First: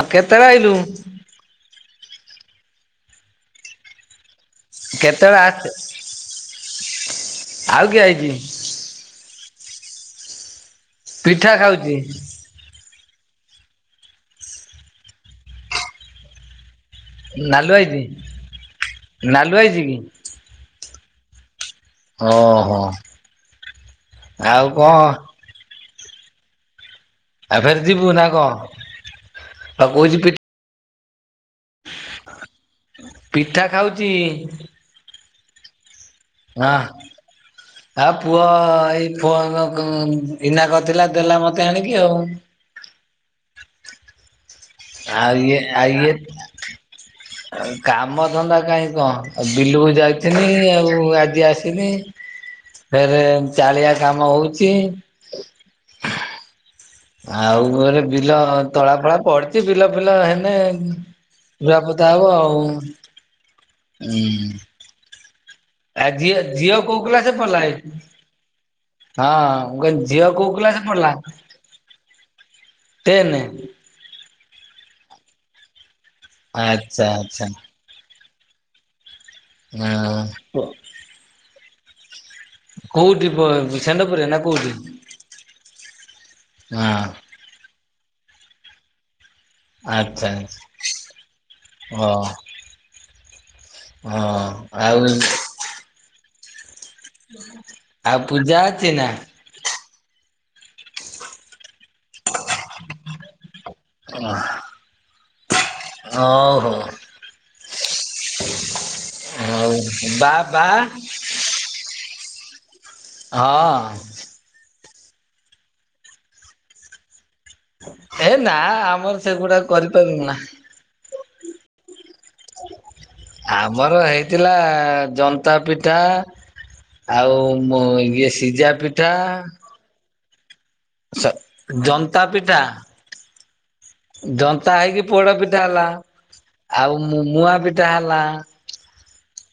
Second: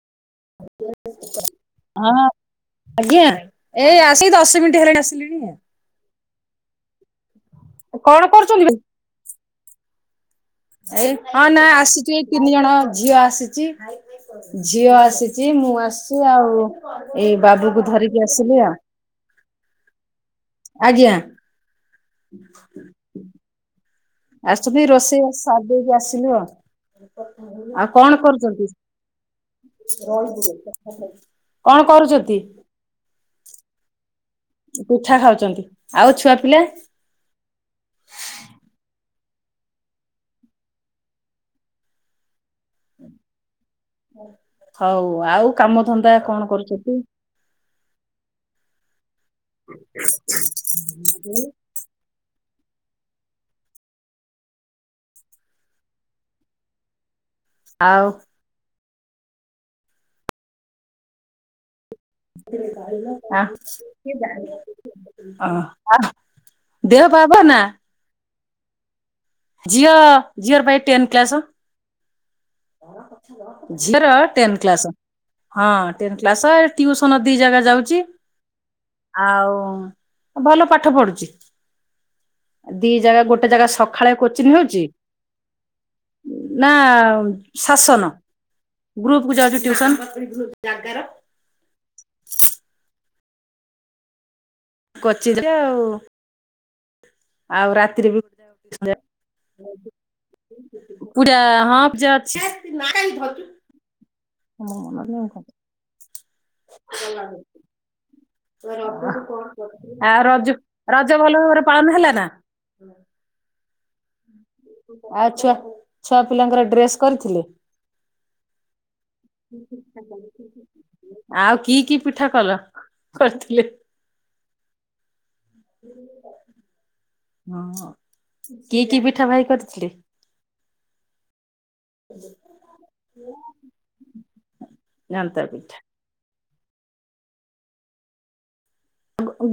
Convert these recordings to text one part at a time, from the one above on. ଆଉ କେତେବେଳେ ଆଇଲୁ? ହଁ ଆଜ୍ଞା ଏ ଆସିକି ବସି ଦଶ ମିନିଟ ହେଲାଣି ଆସିଲିଣି କେତେବେଳେ ଆଉ। ଆସେ ଆଉ କିଏ କଣ ଆଇଛି କରୁଛନ୍ତି ଏଇ ହଁ ପିଠା ନା ଖାଉଛି ଆସିକି ତିନି ଜଣ ଝିଅ ଆସିଛି ଝିଅ ଆସିଛି ମୁଁ ଆସିଛି ଆଉ। ଏଇ ନାଲୁ ବାବୁକୁ ଆଇଛି ଧରିକି ଆସିଲି ଆଉ। ନାଲୁ ଆଇଚି କି? ଆଜ୍ଞା। ହଁ ହଁ। ଆସଛନ୍ତି ରୋଷେଇ ବାସ ସାରିଦେଇକି ଆସିଲୁ ଆଉ। ଫେରେ ଆଉ ଯିବୁ କଣ ନା କରୁଛନ୍ତି? ଆଉ କହୁଛି ପି କଣ କରୁଛନ୍ତି? ପିଠା ଖାଉଛି। ପିଠା ଖାଉଛନ୍ତି ଆଉ ଛୁଆ ପିଲା? ହଁ। [inaudible] ଆଉ ପୁଅ ଏଇ ପୁଅ ବିନା କରିଥିଲା ଦେଲା ମତେ ଆଣିକି ଆଉ। ହଉ ଆଉ କାମ ଧନ୍ଦା କଣ କରୁଛନ୍ତି? କାମ ଧନ୍ଦା କାହିଁ କଣ ବିଲକୁ ଯାଇଥିନି ଆଉ ଆଜି ଆସିଲୀ। ଫେରେ ଚାଳିଆ କାମ ହଉଚି। ଆଉ ଘରେ ବିଲ ତଳା ଫଳା ପଡ଼ିଛି ବିଲ ଫିଲ ହେନି ରୁଆ ପତ୍ତା ହବ ଆଉ ଆ ହୁଁ। [unintelligible] ଆ ଝିଅ ଝିଅ କୋଉ ଦେହ ପା କ୍ଲାସ ଭଲ ନା? ପଢ଼ିଲାଣି। ହଁ ମୁଁ କହିଲି ଝିଅ କୋଉ ଝିଅର ପା ଏଇ କ୍ଲାସ ଟେନ୍ ପଢ଼ିଲା? କ୍ଲାସ। ଝିଅର ଟେନ୍ଥ କ୍ଲାସ। ହଁ ଟେନ୍ଥ ଆଚ୍ଛା ଟିଉସନ ଦି ଆଚ୍ଛା ଜାଗା ଯାଉଛି ଆଉ ହଁ ଭଲ ପାଠ ପଢୁଛି। ଦି ଜାଗା କୋଉଠି ପ ଗୋଟେ ଜାଗା ସକାଳେ ସେଣ୍ଡପୁରରେ ନା କୋଚିଂ କୋଉଠି? ନେଉଛି। ନା ହଁ ଶାସନ ଗ୍ରୁପ କୁ ଯାଉଛି ଟ୍ୟୁସନ ଜାଗାର ହଁ। ହଁ। ଆଉ କଚିତ ଆଉ। ଆଉ ରାତିରେ ବି ପୂଜା ଅଛି ନା? ପୂଜା ହଁ ପୂଜା ଅଛି ହଁ ଆଉ ହଉ ଆଉ ବା ରଜ ର ବା ରଜ ଭଲ ଭାବରେ ପାଳନ ହେଲା ନା? ହଁ। ଆଉ ଛୁଆ ଛୁଆ ପିଲାଙ୍କର ଡ୍ରେସ୍ କରିଥିଲେ? ହେ ନା ଆମର ସେଗୁଡ଼ାକ କରିପାରୁନା। ଆଉ କି କି ପିଠା କଲ କରିଥିଲେ? ଆମର ହେଇଥିଲା ଜନ୍ତା ପି ପିଠା ଆଉ ହଁ ଇଏ ସିଜା କି କି ପିଠା। ଭାଇ କରିଥିଲେ? ଜନ୍ତା ପିଠା। [unintelligible] ଦନ୍ତା ହେଇକି ପୋଡା ପିଠା ହେଲା। ଆଉ ମୁଆଁ ପିଠା ହେଲା।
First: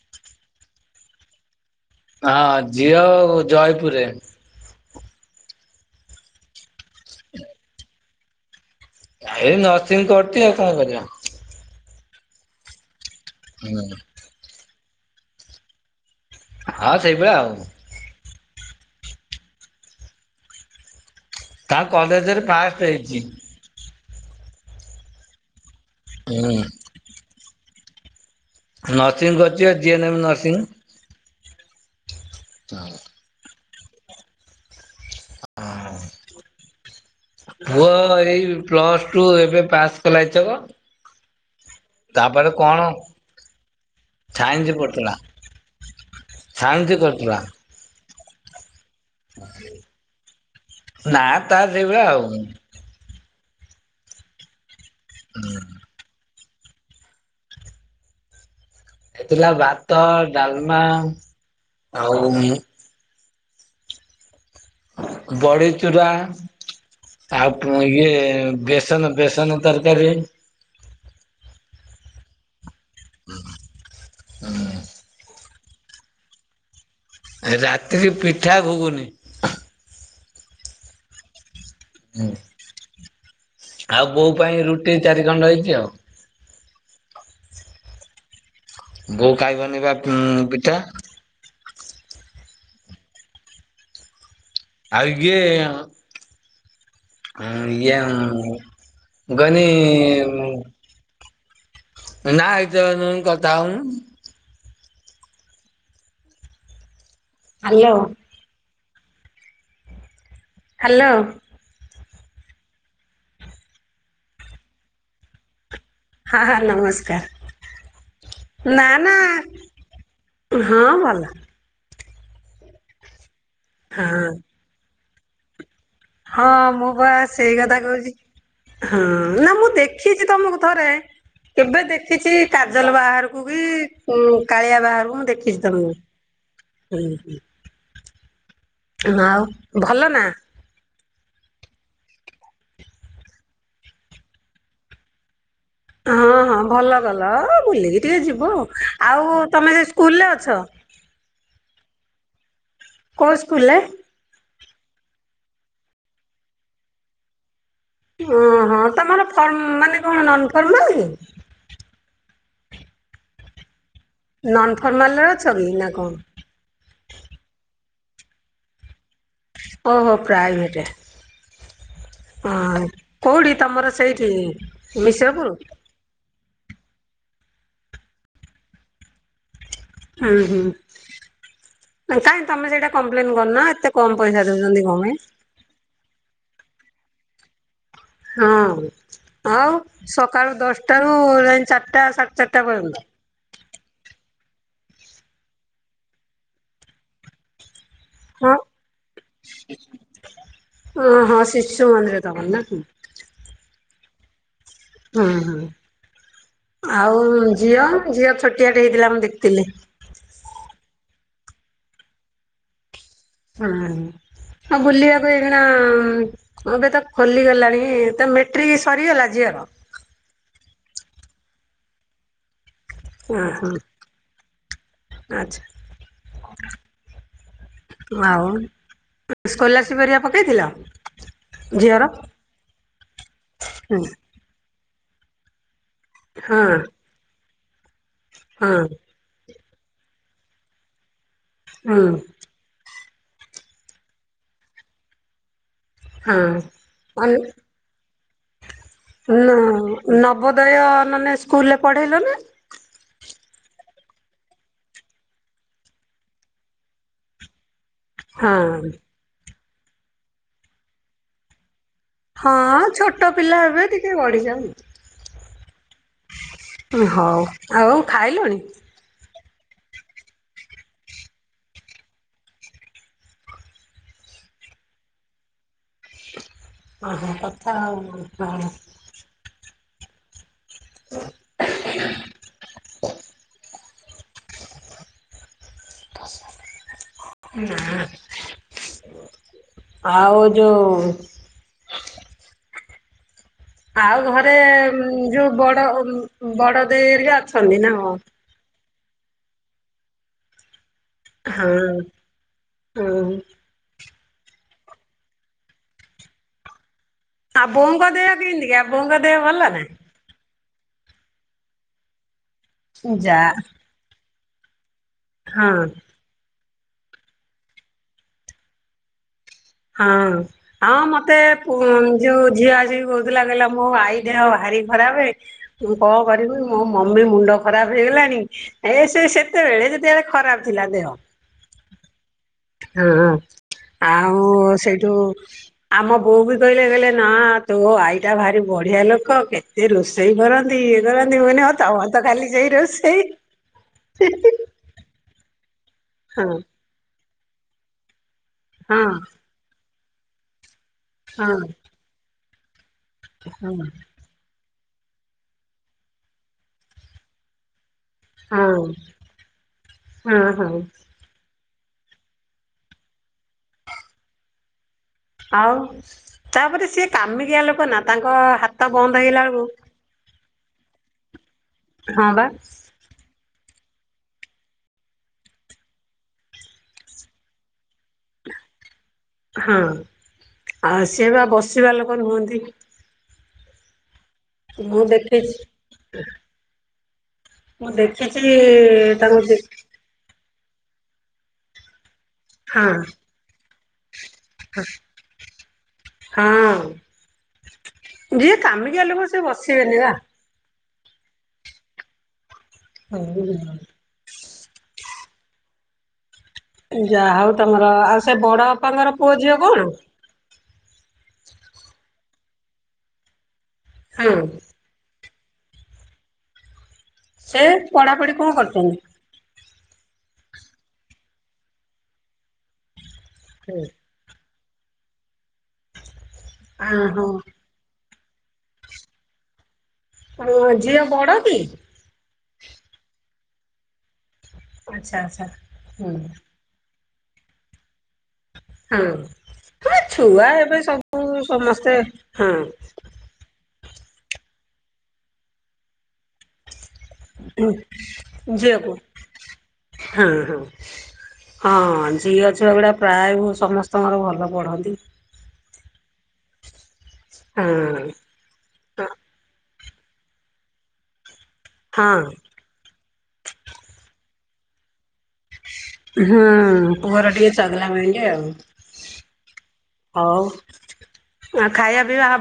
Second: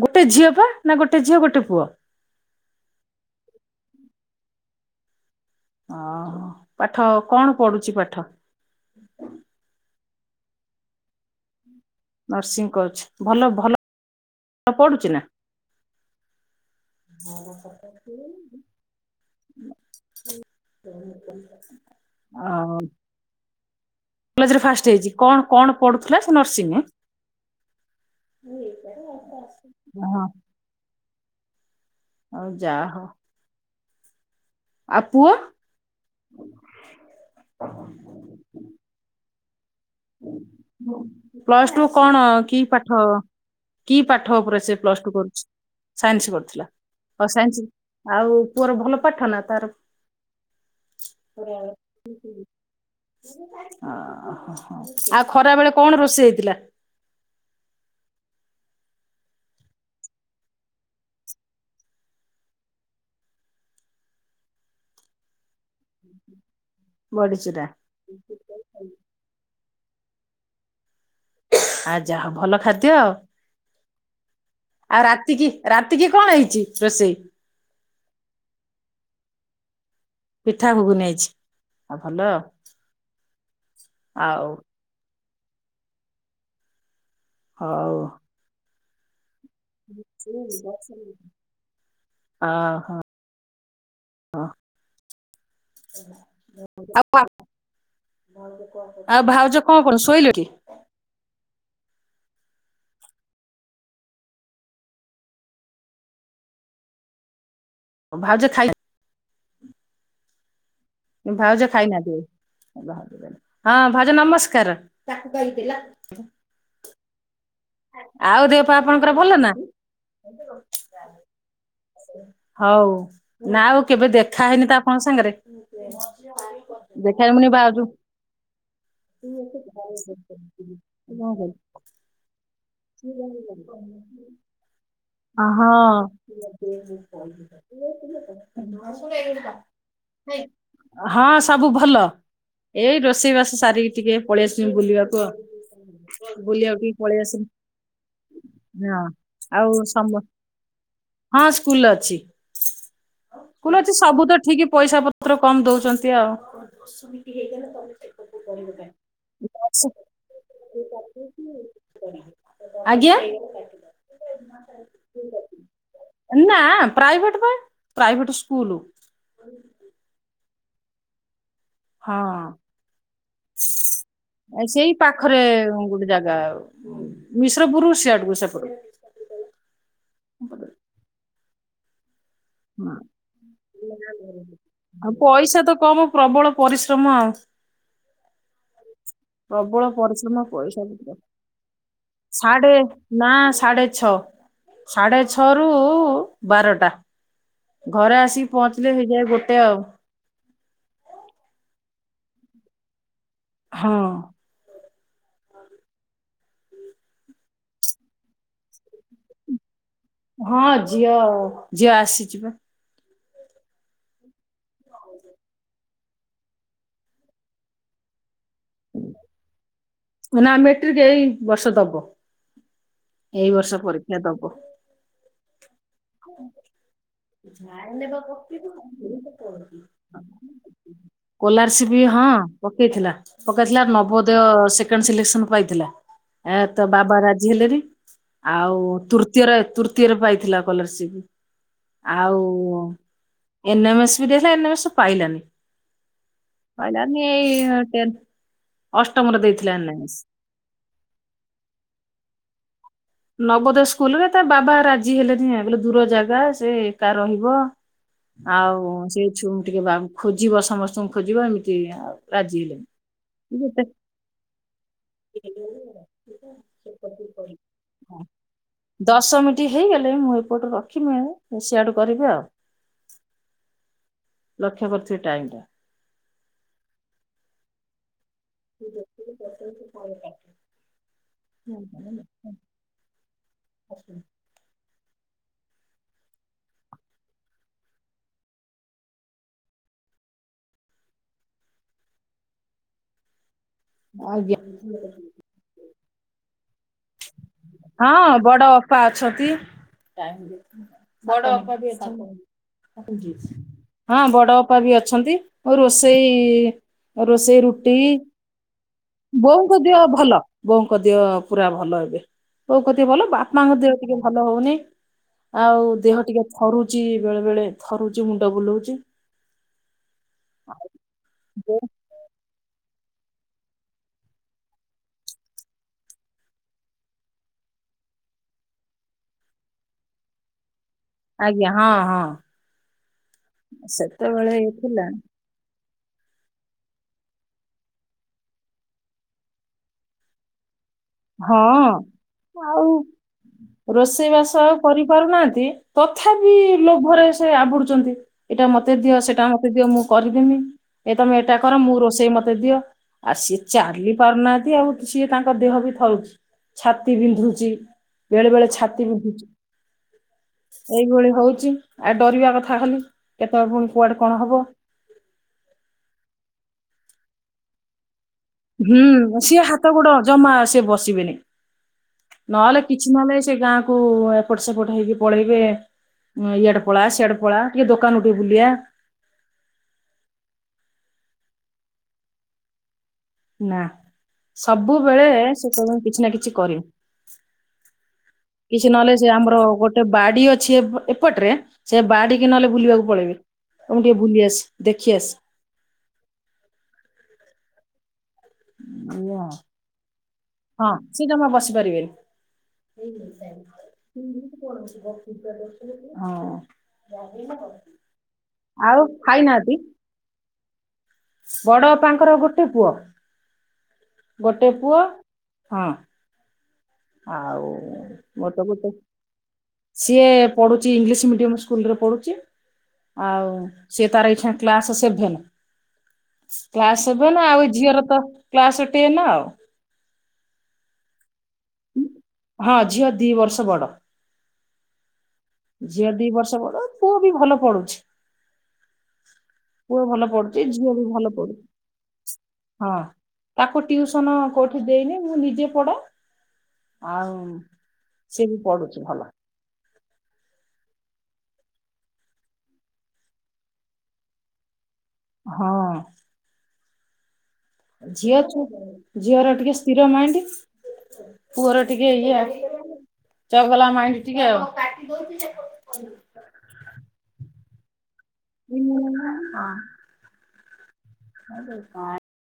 ଗୋଟେ ଝିଅ ପା, ନା ଗୋଟେ ଝିଅ ଗୋଟେ ପୁଅ। ହଁ ଝିଅ ଜୟପୁରରେ। ଓହୋ ପାଠ କଣ ପଢୁଚି ପାଠ? ଏଇ ନର୍ସିଂ କରଚି ଆଉ କଣ କରିବ। ନର୍ସିଂ କରୁଚି ଭଲ- ଭଲ ହୁଁ ପଢୁଚି ନା? [inaudible] [inaudible] ହଁ ସେଇଭଳିଆ ଆଉ ତାଙ୍କ କଲେଜ୍ ରେ ଫାଷ୍ଟ୍ ହେଇଚି। କଲେଜ ରେ ଫାଷ୍ଟ୍ ହେଇଚି କଣ୍- କଣ୍ ପଢୁଥିଲା ସେ ହୁଁ ନର୍ସିଂ ଆଁ? ନର୍ସିଂ କରିଚି ବା ଜିଏନ ଏମ୍ ହଁ ନର୍ସିଂ। ଆଉ ଯା ହଉ। ଆଉ ପୁଅ। [inaudible] ହ [inaudible] ପୁଅ ଏଇ ପ୍ଲସ୍ ଟୁ ଏବେ ପାସ୍ କଲା ଏଇଥରକ। ପ୍ଲସ ଟୁ କଣ ତାପରେ କି କଣ ପାଠ? କି ପାଠ ଉପରେ ସାଇନ୍ସ ସେ ପ୍ଲସ୍ ଟୁ ପଢୁଥିଲା। କରୁଚି ସାଇନ୍ସ୍ କରୁଥିଲା ସାଇନ୍ସ ଓ କରୁଥିଲା ସାଇନ୍ସ୍ ଆଉ ପୁଅର ଭଲ ପାଠ ନା ତାର ନା ଓହୋ ତାର ସେଇଭଳିଆ ଆଉ। ଆଉ ଖରା ବେଳେ କଣ ରୋଷେଇ ହେଇଥିଲା? ହେଇଥିଲା ଭାତ, ଡାଲ୍ମା ଆଉ ବଡିଚୁରା ବଡିଚୁରା ଆଉ ଇଏ ବେଶ୍ ବେସନ- ବେସନ ତରକାରୀ। ଆ ଯାହଉ ଭଲ ଖାଦ୍ୟ ଆଉ। ଆଉ ରାତି କିି- ରାତି କିି କଣ ହେଇଚି ରୋଷେଇ? ରାତିରେ ପିଠା ଘୁଗୁନି। ପିଠା ଘୁଗୁନି ହେଇଚି ଆଉ ଭଲ ଆଉ। ଆଉ ବଉ ପାଇଁ ରୁଟି ଚାରି ଖଣ୍ଡ ହେଇଚି ଆଉ। ହଉ। ବଉ ଖାଇବନି ବା ଉଁ- ପିଠା। ଅ ହ। ହଁ। ଆ-କିଏ? ଆଉ ମୁଁ -ଆଉ ଭାଉଜ କହିନି କଣ କରୁଚନ୍ତି ଶୋଇଲେଣି? [unintelligible] ହାଲୋ। ଭାଉଜ ଖାଇ ହ୍ୟାଲୋ ଭାଉଜ ଖାଇନାହାନ୍ତି ବୋଧେ ହଁ -ଭାଉଜ ନମସ୍କାର। ହଁ ହଁ- ନମସ୍କାର୍ ଆଉ ଦେହ ପା ନା ଆପଣଙ୍କର -ନା। ଭଲ ହଁ ଭଲ। ହଉ ନା ଆଉ କେବେ ହଁ ଦେଖା ହେଇନି ତ ଆପଣଙ୍କ ସାଙ୍ଗେରେ। ହଁ ମୁଁ ପା ସେଇ କଥା କହୁଚି। ହଁ -ନା ମୁଁ ଦେଖିଚି ତମକୁ ଥରେ କେବେ ଦେଖ୍ ଦେଖିଚି କାଜଲ ବାହାଘରକୁ କି କୁ-କାଳିଆ ବାହାଘରକୁ ମୁଁ ଦେଖିଚି ତମକୁ। [inaudible] ହଁ- ଆଉ ଭଲ ନା? ହଁ ସବୁ ଭଲ। ଏଇ ରୋଷେଇବାସ ସାରିକି ଟିକେ ପଳେଇ ଆସିଚି ବୁଲିବାକୁ ଆଉ। ହଁ -ହଁ ବୁଲିବାକୁ ଭଲ ଟିକେ ପଳେଇ କଲ ଆସିଲି ଓ ବୁଲିକି ଟିକେ ଯିବ। ହଁ ଆଉ ତମେ ହେ ସ୍କୁଲରେ ଅଛ? ହଁ ସ୍କୁଲରେ ଅଛି କୋଉ ସ୍କୁଲରେ? ସ୍କୁଲ୍ ଅଛି ସବୁ ତ ଠିକ୍ ପଇସା ପତ୍ ପତ୍ର କମ୍ ଦଉଚନ୍ତି ଆଉ। ଓହୋ ତମର ଫର୍ମ ମାନେ କଣ ନନ୍ ଫର୍ମାଲ୍? [inaudible] ଆଜ୍ଞା। ନନ୍ ଫର୍ମାଲ୍ ରେ ଅଛ କି ନା କଣ? ଅ, ନା ପ୍ରାଇଭେଟ ପା ପ୍ରାଇଭେଟ ସ୍କୁଲୁ। ଓହୋ ପ୍ରାଇଭେଟେ। [inaudible] ଁ ହଁ କୋଉଠି ତମର ସେଇଠି ଏ ସେଇ ପାଖରେ ମିଶ୍ରପୁର? ଗୋଟେ ଜାଗା ଆଉ। ମିଶ୍ରପୁରୁ ସିଆଡକୁ ସେପଟ। ହଁ, ହଁ। କାଇଁ ତୋମେ ସେଇଟା ହଁ, କମ୍ପ୍ଲେନ୍ କରୁନ ଏତେ କମ୍ ପଇସା ଦଉଚନ୍ତି କଣ ଆଉ ପାଇଁ। ପଇସା ତ କମ୍। ପ୍ରବଳ ପରିଶ୍ରମ ଆଉ। ହଁ ଆଉ ପ୍ରବଳ ପରିଶ୍ରମ ସକାଳୁ ପଇସା ଦଶଟାରୁ ପତ୍ର ଯାଇ ଚାଟା ସାଢ଼େ ଚାଟା ସାଢେ ପର୍ଯ୍ୟନ୍ତ। ନା ସାଢ଼େ ଛଅ, ସାଢ଼େ ଛଅରୁୁ ବାରଟା। ଘରେ ଆସିକି ହଁ ପହଞ୍ଚିଲେ ହେଇଯାଏ ଗୋଟେ ଆଉ। ଓ ହଁ ଶିଶୁ ମନ୍ଦିର ତୋମର ନା କି? ହଁ। ଅଁ, ହଁ। ଆଉ ଝିଅ, ଝିଅ ଛୋଟିଆ ଟେ ହେଇଥିଲା ମୁଁ ଦେଖିଥିଲି। ହଁ ଝିଅ, ଝିଅ ଆସିଚି ପା। ଅଁ, ହଁ। ହଁ ବୁଲିବାକୁ ଏଇଖିଣା ଏବେ ତ ଖୋଲିଗଲାଣି। ତ ମେ ଟ୍ରିକି ସରିଗଲା ଝିଅର? ନା ମେଟ୍ରିକ୍ ଏଇ ବର୍ଷ ଦବ। ଉଁ ଏଇ ହୁଁ ବର୍ଷ ପରୀକ୍ଷା ଦବ। ଆଚ୍ଛା ଲାଇନ୍ ଟା ତ ଆଉ କଟିଯିବ ସ୍କଲାରସିପ ହେରିକା ପକେଇଥିଲ? [inaudible] କଲାରସିପ୍ ଝିଅର ହଁ ପକେଇଥିଲା। ପକେଇଥିଲା ହୁଁ ନବ ଦୟ ସେକେଣ୍ଡ ସିଲେକ୍ସନ୍ ପାଇଥିଲା। ହଁ ଏ ତା ବାବା ରାଜି ହେଲେନି। ହଁ ଆଉ ତୃତୀୟରେ ତୃତୀୟରେ ପାଇଥିଲା କଲରସିପ୍। ହୁଁ। ଆଉ ଏନେମେସ୍ ବି ଦେଇଥିଲା। ଏନେମେସ୍ ପାଇଲାନି। ହଁ ପାଇଲାନି ଏଇ ଟେନ୍ ଅଷ୍ଟମରେ ଦେଇଥିଲା ଏନେମେସ୍। ବୋଦୟ ନନେ ସ୍କୁଲ୍ ରେ ପଢ଼େଇଲନି। ନବୋଦୟ ସ୍କୁଲ୍ ରେ ତା ବାବା ରାଜି ହେଲେନି ଆ। ବୋଲି ଦୂର ଜାଗା ସେ ଏକା ରହିବ। ହଁ ଆଉ ସେ ଛୁମ୍ ଟିକେ ବା- ଖୋଜିବ ସମସ୍ତଙ୍କୁ ଖୋଜିବ ଏମିତି ଆଉ। ରାଜି ହେଲେନି। ହଁ ଛୋଟ ପିଲା ଯେତେ ଏବେ ଟିକେ ବଢିଯାଉ [inaudible] ଏ ହଉ, ଆଉ ହଁ, ଖାଇଲଣି? ଦଶ ମିଣ୍ଟି ହେଇଗଲେ ମୁଁ ଏପଟର ରଖମେ ଏ ସିଆଡୁ କରିବି ଆ,। ଲକ୍ଷ୍ୟ କରଥିବେ ଟାଇମ୍ ଟା। ଓହୋ! କଥା ହଉନ [inaudible] ତୁ ଦେଖିକି ଦଶ ମିନିଟ୍ ପରେ କାଟିବୁ। [inaudible] ଆସୁନି ନା ଆଉ ଯୋଉ ଆଉ ଘରେ ଆଜ୍ଞା ଉଁ, ଯୋଉ ବଡ ଅ, ଉଁ, ଉଁ, ବଡ ଦେଇ ହେରିକା ଅଛନ୍ତି ନା କଣ? ହଁ ବଡ ଅପା ଅଛନ୍ତି। ବଡ ହଁ ଅପା ବି ଅଛନ୍ ହଁ ହଁ ବଡ଼ ଅପା ବି ଅଛନ୍ତି। ଆଉ ରୋଷେଇ ରୋଷେଇ ଆଉ ରୁଟି, ବୋଉଙ୍କ ଦେହ କେମିତିକା ବୋଉଙ୍କ ଦେହ ଭଲ ବୋଉଙ୍କ ନା? ଦହ ଭଲ। ବୋଉଙ୍କ ଦେହ ପୁରା ଭଲ ଏବେ। ବୋଉ ଙ୍କ ଦେହ ଭଲ। ଯା ବାପାଙ୍କ ଦେହ ଟିକେ ଭଲ ହଉନି। ହଁ ଆଉ ଦେହ ଟିକେ ଥରୁଚି ବେଳେ ବେଳେ ଥରୁଚି, ମୁଣ୍ଡ ବୁଲଉଚି। ହଁ ଆଉ ମୋତେ ପୁଅଁ ଯୋଉ ଝିଅ ଆସିକି କହୁଥିଲା କହିଲା ମୋ ଆଈ ଦେହ ଭାରି ଖରାପେ ମୁଁ କଣ କରିବି ମୋ ମମି ମୁଣ୍ଡ ଖରାପ୍ ହେଇଗଲାଣି। ଏ ସେ ସେତେବେଳେ ଯେତେବେଳେ ଖରାପ୍ ଥିଲା ଦେହ। ଆଜ୍ଞା ହଁ ହଁ। ହଁ ହଁ ଆଉ ସେତେବେଳେ ଇଏ ଥିଲା ସେଇଠୁ ଆମ ବୋଉ ବି କହିଲେ କହିଲେ ନାଁ ତୋ ଆଈଟା ଭାରି ବଢିଆ ଲୋକ କେତେ ରୋଷେଇ କର ନ୍ତି ଇଏ କରନ୍ତି ମୁଁ କହିଲି ହଁ ତମର ତ ଖାଲି ସେଇ ଆଉ ରୋଷେଇ। ରୋଷେଇ ବାସ ଆଉ କରିପାରୁ ନାହାନ୍ତି ତଥାପି ହଁ ଲୋଭରେ ସ ସେ ଆବୁଡୁଚନ୍ତି ଏଟା ମତେ ହଁ ଦିଅ ସେଟା ମତେ ଦିଅ ମୁଁ କରିଦେମି। ଏ ତମେ ହଁ ଏଟା କର ମୁଁ ରୋଷେଇ ମତେ ଦିଅ ଆ ସିଏ ହଁ ଚାଲି ପାରୁନାହାନ୍ତି ଆଉ ସିଏ ତାଙ୍କ ଦେହ ବି ଥରୁଛି ଛାତି ବିନ୍ଧୁଚି ବେଳେ ବେଳେ ହଁ ଛାତି ବିନ୍ଧୁଚି। ହଁ ହଁ ଏଇଭଳି ହଉଚି ଆ ଡରିବା କଥା ଖଲି କେତେବେଳେ ପୁଣି କୁଆଡେ କଣ ହବ। ଆଉ ତାପରେ ସିଏ କାମିକିଆ ଲୋକ ନା ତାଙ୍କ ହା ହୁଁ ସିଏ ହାତ ଗୋଡ ଜମା ସିଏ ବସିବେନି ହଁ ବା ନହେଲେ କିଛି ନହେଲେ ସେ ଗାଁକୁ ଏପଟ ସେପଟ ହେଇକି ପଳେଇବେ ଉଁ ଇଆଡେ ପଳା ସିଆଡେ ପଳା ଟିକେ ଦୋକାନ ଟୁ ବୁଲିଆ ହଁ ଆ ସିଏ ବା ବସିବା ଲୋକ ନୁହନ୍ତି। ନାଁ ମୁଁ ସବୁବେଳେ ଦେଖିଛି ସେ କହିବେ କିଛି ନା କିଛି କରିବି। ମୁଁ ଦେଖିଚି ତାଙ୍କୁ ଦେ ଟେ ବାଡି ଅଛି ଏପ ଏପଟେରେ ସେ ବାଡିିକି ନହେଲେ ହଁ ବୁଲିବାକୁ ପଳେଇବେ ମୁଁ ଟିକେ ବୁଲି ଆସେ। ଦେଖି ଆସ ହଁ ଯିଏ କାମି କିଆ ଲୋକ ସିଏ ବସିବେନି ବା। ହଁ ସିଏ ଜମା ବସି ହୁଁ। ପାରିବେନି। [unintelligible] ହଁ। ଯାହା ହଉ ତମର ଆଉ ସେ ବଡ ଆଉ ଅପାଙ୍କର ପୁଅ ଝିଅ କଣ? ବଡ଼ ଅପାଙ୍କର ଗୋଟେ ପୁଅ ହଁ ଗୋଟେ ପୁଅ ହଁ। ସେ ଆଉ ପଢାପଢି କଣ ମୋର ତ ଗୋଟେ କରୁଛନ୍ତି ସିଏ ପଢୁଛି ଇଂଲିଶ୍ ମିଡିୟମ ସ୍କୁଲରେ ପଢୁଚି ଆଉ ସେ ତାର ଇଚ୍ଛା କ୍ଲାସ୍ ସେଭେନେ କ୍ଲାସ୍ ହଁ ସେଭେନେ ଆଉ ଇ ଝିଅର ତ କ୍ଲାସ ଟେନେ ଆଉ। ହଁ ଝିଅ ବଡ କି? ହଁ ଝିଅ ଦି ବର୍ଷ ବଡ ଆଚ୍ଛା ଆଚ୍ଛା ଝିଅ ହୁଁ ଦି ବର୍ଷ ବଡ ପୁଅ ବି ଭଲ ପଡୁଛି ହଁ ହଁ ପୁଅ ଭଲ ଛୁଆ ପଢୁଛି ଏବେ ଝିଅ ବି ସବୁ ଭଲ ସମସ୍ତେ ପଢୁଛି ହଁ। ତାକୁ ଟିଉସନ କଉଠି ଦେଇନି ମୁଁ ନିଜେ ପଡ଼େ ସିଏ ବି ଉଁ ଝିଅକୁ ପଢୁଛି ଭଲ ହୁଁ ହୁଁ। ହଁ ଝିଅ ଛୁଆ ଗୁଡ଼ା ପ୍ରାୟେ ଭ ସମସ୍ତଙ୍କର ଭଲ ପଢ଼ନ୍ତି। ହଁ। [inaudible] ଝିଅଛୁ ଝିଅର ଟିକେ ସ୍ଥିର ମାଇଂଣ୍ଡି। ପୁଅର ଟିକେ ହଁ ଇଆ ଚଗଲା ମାଇଂଣ୍ଡି ଟିକେ ଆଉ। ହୁଁ ପୁଅର ଟିକେ ଚଗଲା ମାଇଂଣ୍ଡି ଆଉ। ଉଁ ହଁ। ହଉ ଆଉ ଖାଇବା ପିଇବା ହବ